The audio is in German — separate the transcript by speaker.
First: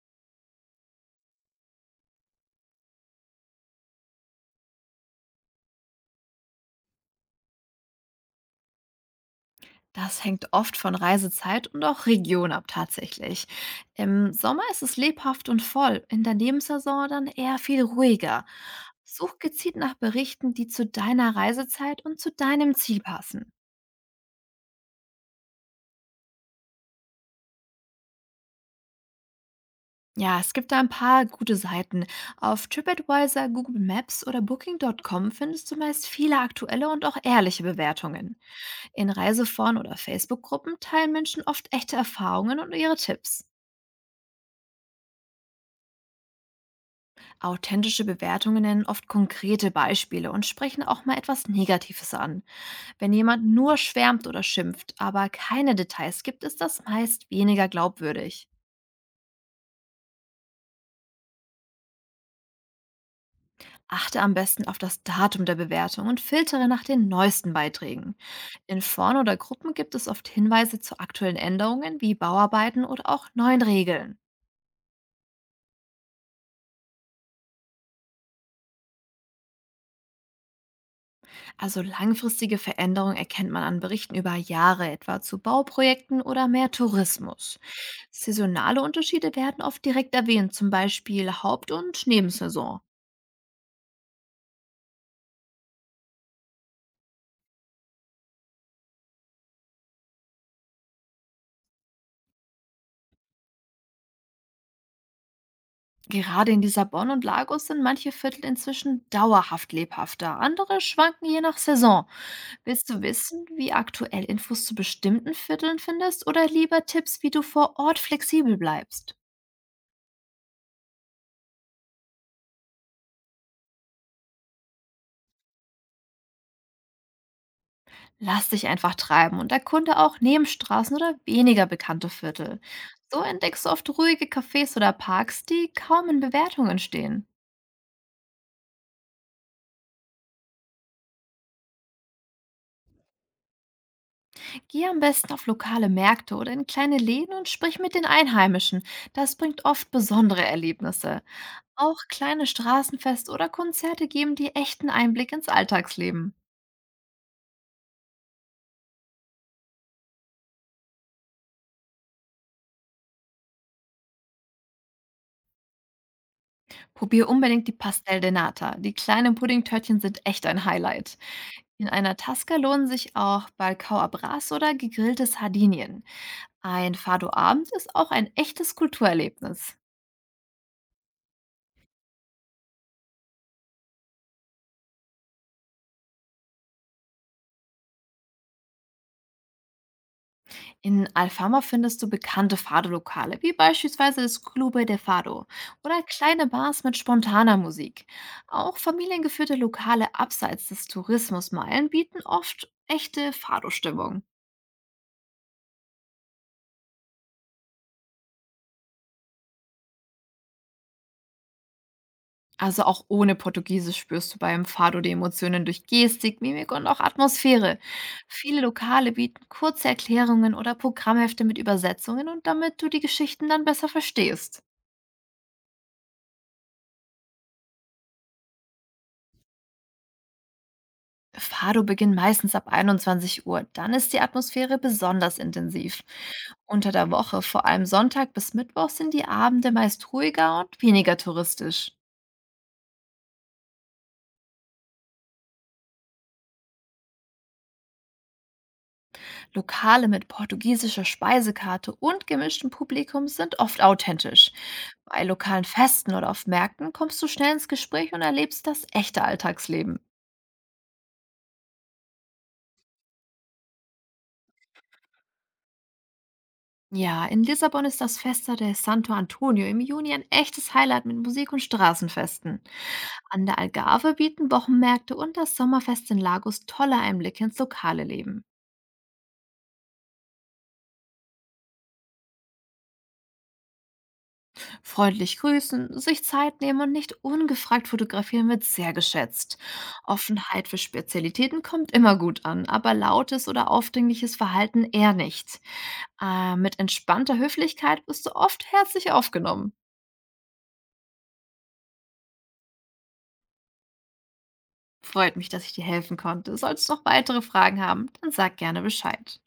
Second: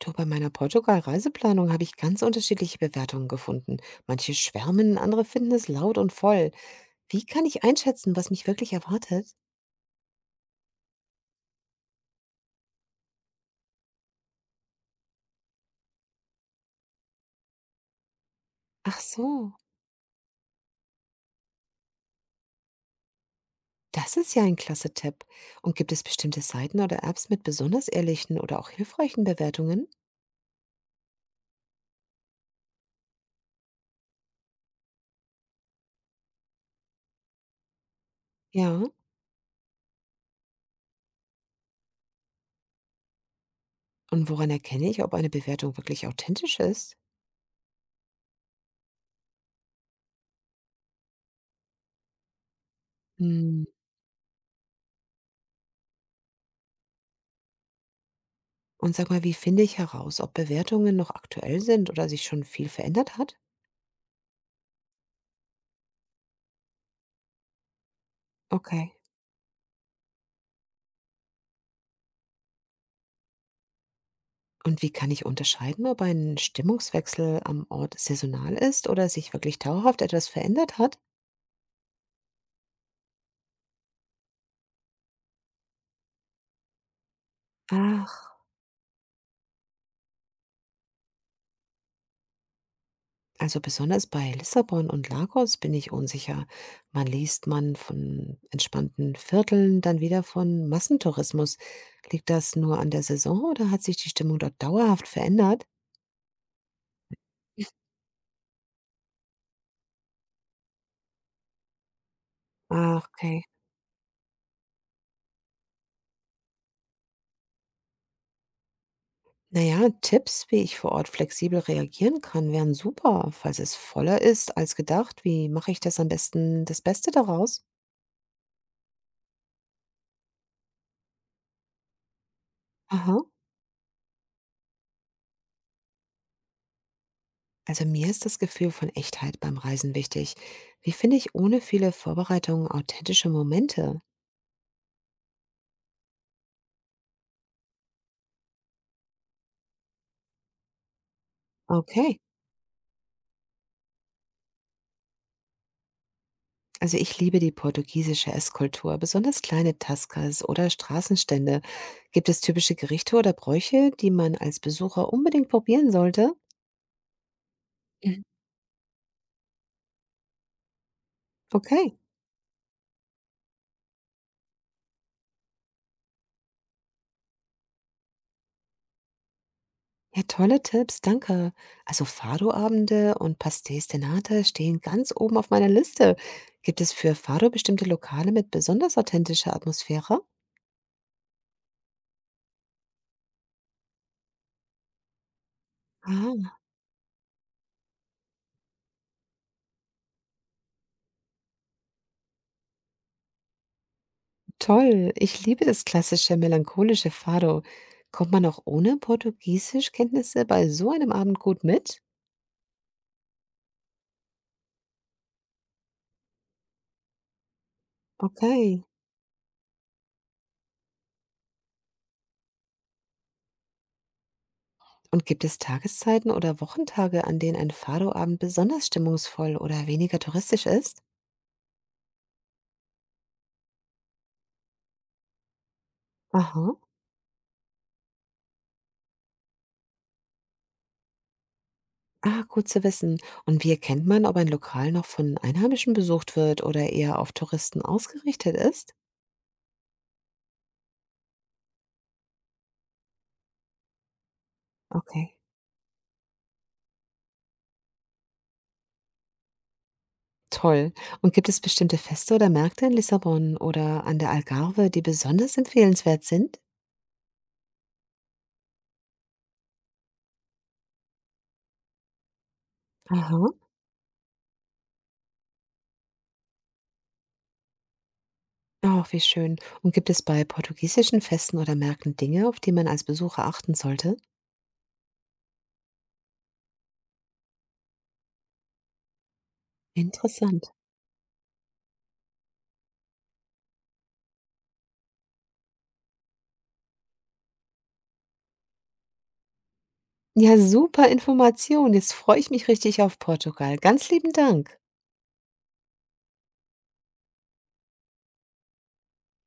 Speaker 1: Du, bei meiner Portugal-Reiseplanung habe ich ganz unterschiedliche Bewertungen gefunden. Manche schwärmen, andere finden es laut und voll. Wie kann ich einschätzen, was mich wirklich erwartet?
Speaker 2: Das hängt oft von Reisezeit und auch Region ab tatsächlich. Im Sommer ist es lebhaft und voll, in der Nebensaison dann eher viel ruhiger.
Speaker 1: Ach
Speaker 2: Such
Speaker 1: so,
Speaker 2: gezielt nach Berichten, die zu deiner Reisezeit und zu deinem Ziel passen.
Speaker 1: das ist ja ein klasse Tipp. Und gibt es bestimmte Seiten oder Apps mit besonders ehrlichen oder auch hilfreichen Bewertungen?
Speaker 2: Ja, es gibt da ein paar gute Seiten. Auf TripAdvisor, Google Maps oder Booking.com findest du meist viele aktuelle und auch ehrliche Bewertungen.
Speaker 1: Ja.
Speaker 2: In Reiseforen oder Facebook-Gruppen teilen Menschen oft echte Erfahrungen und ihre Tipps.
Speaker 1: Und woran erkenne ich, ob eine Bewertung wirklich authentisch ist?
Speaker 2: Authentische Bewertungen nennen oft konkrete Beispiele und sprechen auch mal etwas Negatives an. Wenn jemand
Speaker 1: Hm.
Speaker 2: nur schwärmt oder schimpft, aber keine Details gibt, ist das meist weniger glaubwürdig.
Speaker 1: Und sag mal, wie finde ich heraus, ob Bewertungen noch aktuell sind oder sich schon viel verändert hat?
Speaker 2: Achte am besten auf das Datum der Bewertung und filtere nach den neuesten Beiträgen. In
Speaker 1: Okay.
Speaker 2: Foren oder Gruppen gibt es oft Hinweise zu aktuellen Änderungen wie Bauarbeiten oder auch neuen Regeln.
Speaker 1: Und wie kann ich unterscheiden, ob ein Stimmungswechsel am Ort saisonal ist oder sich wirklich dauerhaft etwas verändert hat?
Speaker 2: Also langfristige Veränderungen erkennt man an Berichten über Jahre, etwa zu Bauprojekten oder mehr Tourismus.
Speaker 1: Ach,
Speaker 2: Saisonale Unterschiede werden oft direkt erwähnt, zum Beispiel Haupt- und Nebensaison.
Speaker 1: also besonders bei Lissabon und Lagos bin ich unsicher. Man liest man von entspannten Vierteln, dann wieder von Massentourismus. Liegt das nur an der Saison oder hat sich die Stimmung dort dauerhaft verändert?
Speaker 2: Gerade in Lissabon und Lagos sind manche Viertel inzwischen dauerhaft lebhafter, andere schwanken je nach Saison. Willst
Speaker 1: Ah,
Speaker 2: du
Speaker 1: okay.
Speaker 2: wissen, wie aktuell Infos zu bestimmten Vierteln findest oder lieber Tipps, wie du vor Ort flexibel bleibst?
Speaker 1: Naja, Tipps, wie ich vor Ort flexibel reagieren kann, wären super. Falls es voller ist als gedacht, wie mache ich das am besten, das Beste daraus?
Speaker 2: Lass dich einfach treiben und erkunde auch Nebenstraßen oder weniger bekannte Viertel.
Speaker 1: Aha.
Speaker 2: So entdeckst du oft ruhige Cafés oder Parks, die kaum in Bewertungen stehen.
Speaker 1: Also mir ist das Gefühl von Echtheit beim Reisen wichtig. Wie finde ich ohne viele Vorbereitungen authentische Momente?
Speaker 2: Geh am besten auf lokale Märkte oder in kleine Läden und sprich mit den Einheimischen. Das bringt oft besondere Erlebnisse. Auch
Speaker 1: Okay.
Speaker 2: kleine Straßenfeste oder Konzerte geben dir echten Einblick ins Alltagsleben.
Speaker 1: Also ich liebe die portugiesische Esskultur, besonders kleine Tascas oder Straßenstände. Gibt es typische Gerichte oder Bräuche, die man als Besucher unbedingt probieren sollte?
Speaker 2: Probier unbedingt die Pastel
Speaker 1: Mhm.
Speaker 2: de Nata. Die kleinen Puddingtörtchen sind echt ein Highlight. In
Speaker 1: Okay.
Speaker 2: einer Tasca lohnen sich auch Balcao Abras oder gegrilltes Sardinien. Ein Fado-Abend ist auch ein echtes Kulturerlebnis.
Speaker 1: Ja, tolle Tipps, danke. Also Fado-Abende und Pastéis de Nata stehen ganz oben auf meiner Liste. Gibt es für Fado bestimmte Lokale mit besonders authentischer Atmosphäre?
Speaker 2: In Alfama findest du bekannte Fado-Lokale, wie beispielsweise das Clube de Fado oder kleine
Speaker 1: Ah,
Speaker 2: Bars mit spontaner Musik. Auch familiengeführte Lokale abseits des Tourismusmeilen bieten oft echte Fado-Stimmung.
Speaker 1: toll, ich liebe das klassische melancholische Fado. Kommt man auch ohne Portugiesischkenntnisse bei so einem Abend gut mit?
Speaker 2: Also auch ohne Portugiesisch spürst du beim Fado die Emotionen durch Gestik, Mimik und auch Atmosphäre. Viele
Speaker 1: Okay.
Speaker 2: Lokale bieten kurze Erklärungen oder Programmhefte mit Übersetzungen und damit du die Geschichten dann besser verstehst.
Speaker 1: Und gibt es Tageszeiten oder Wochentage, an denen ein Fado-Abend besonders stimmungsvoll oder weniger touristisch ist?
Speaker 2: Fado beginnt meistens ab 21 Uhr. Dann ist die Atmosphäre besonders intensiv.
Speaker 1: Aha.
Speaker 2: Unter der Woche, vor allem Sonntag bis Mittwoch, sind die Abende meist ruhiger und weniger touristisch.
Speaker 1: Ah, gut zu wissen. Und wie erkennt man, ob ein Lokal noch von Einheimischen besucht wird oder eher auf Touristen ausgerichtet ist?
Speaker 2: Lokale mit portugiesischer Speisekarte und gemischtem Publikum sind oft authentisch. Bei
Speaker 1: Okay.
Speaker 2: lokalen Festen oder auf Märkten kommst du schnell ins Gespräch und erlebst das echte Alltagsleben.
Speaker 1: Toll. Und gibt es bestimmte Feste oder Märkte in Lissabon oder an der Algarve, die besonders empfehlenswert sind?
Speaker 2: Ja, in Lissabon ist das Festa de Santo Antonio im Juni ein echtes Highlight mit Musik und Straßenfesten. An
Speaker 1: Aha.
Speaker 2: der Algarve bieten Wochenmärkte und das Sommerfest in Lagos tolle Einblicke ins lokale Leben.
Speaker 1: Ach, wie schön. Und gibt es bei portugiesischen Festen oder Märkten Dinge, auf die man als Besucher achten sollte?
Speaker 2: Freundlich grüßen, sich Zeit nehmen und nicht ungefragt fotografieren wird sehr geschätzt. Offenheit
Speaker 1: Interessant.
Speaker 2: für Spezialitäten kommt immer gut an, aber lautes oder aufdringliches Verhalten eher nicht. Mit entspannter Höflichkeit wirst du oft herzlich aufgenommen.
Speaker 1: Ja, super Information. Jetzt freue ich mich richtig auf Portugal. Ganz lieben Dank.
Speaker 2: Freut mich, dass ich dir helfen konnte. Solltest du noch weitere Fragen haben, dann sag gerne Bescheid.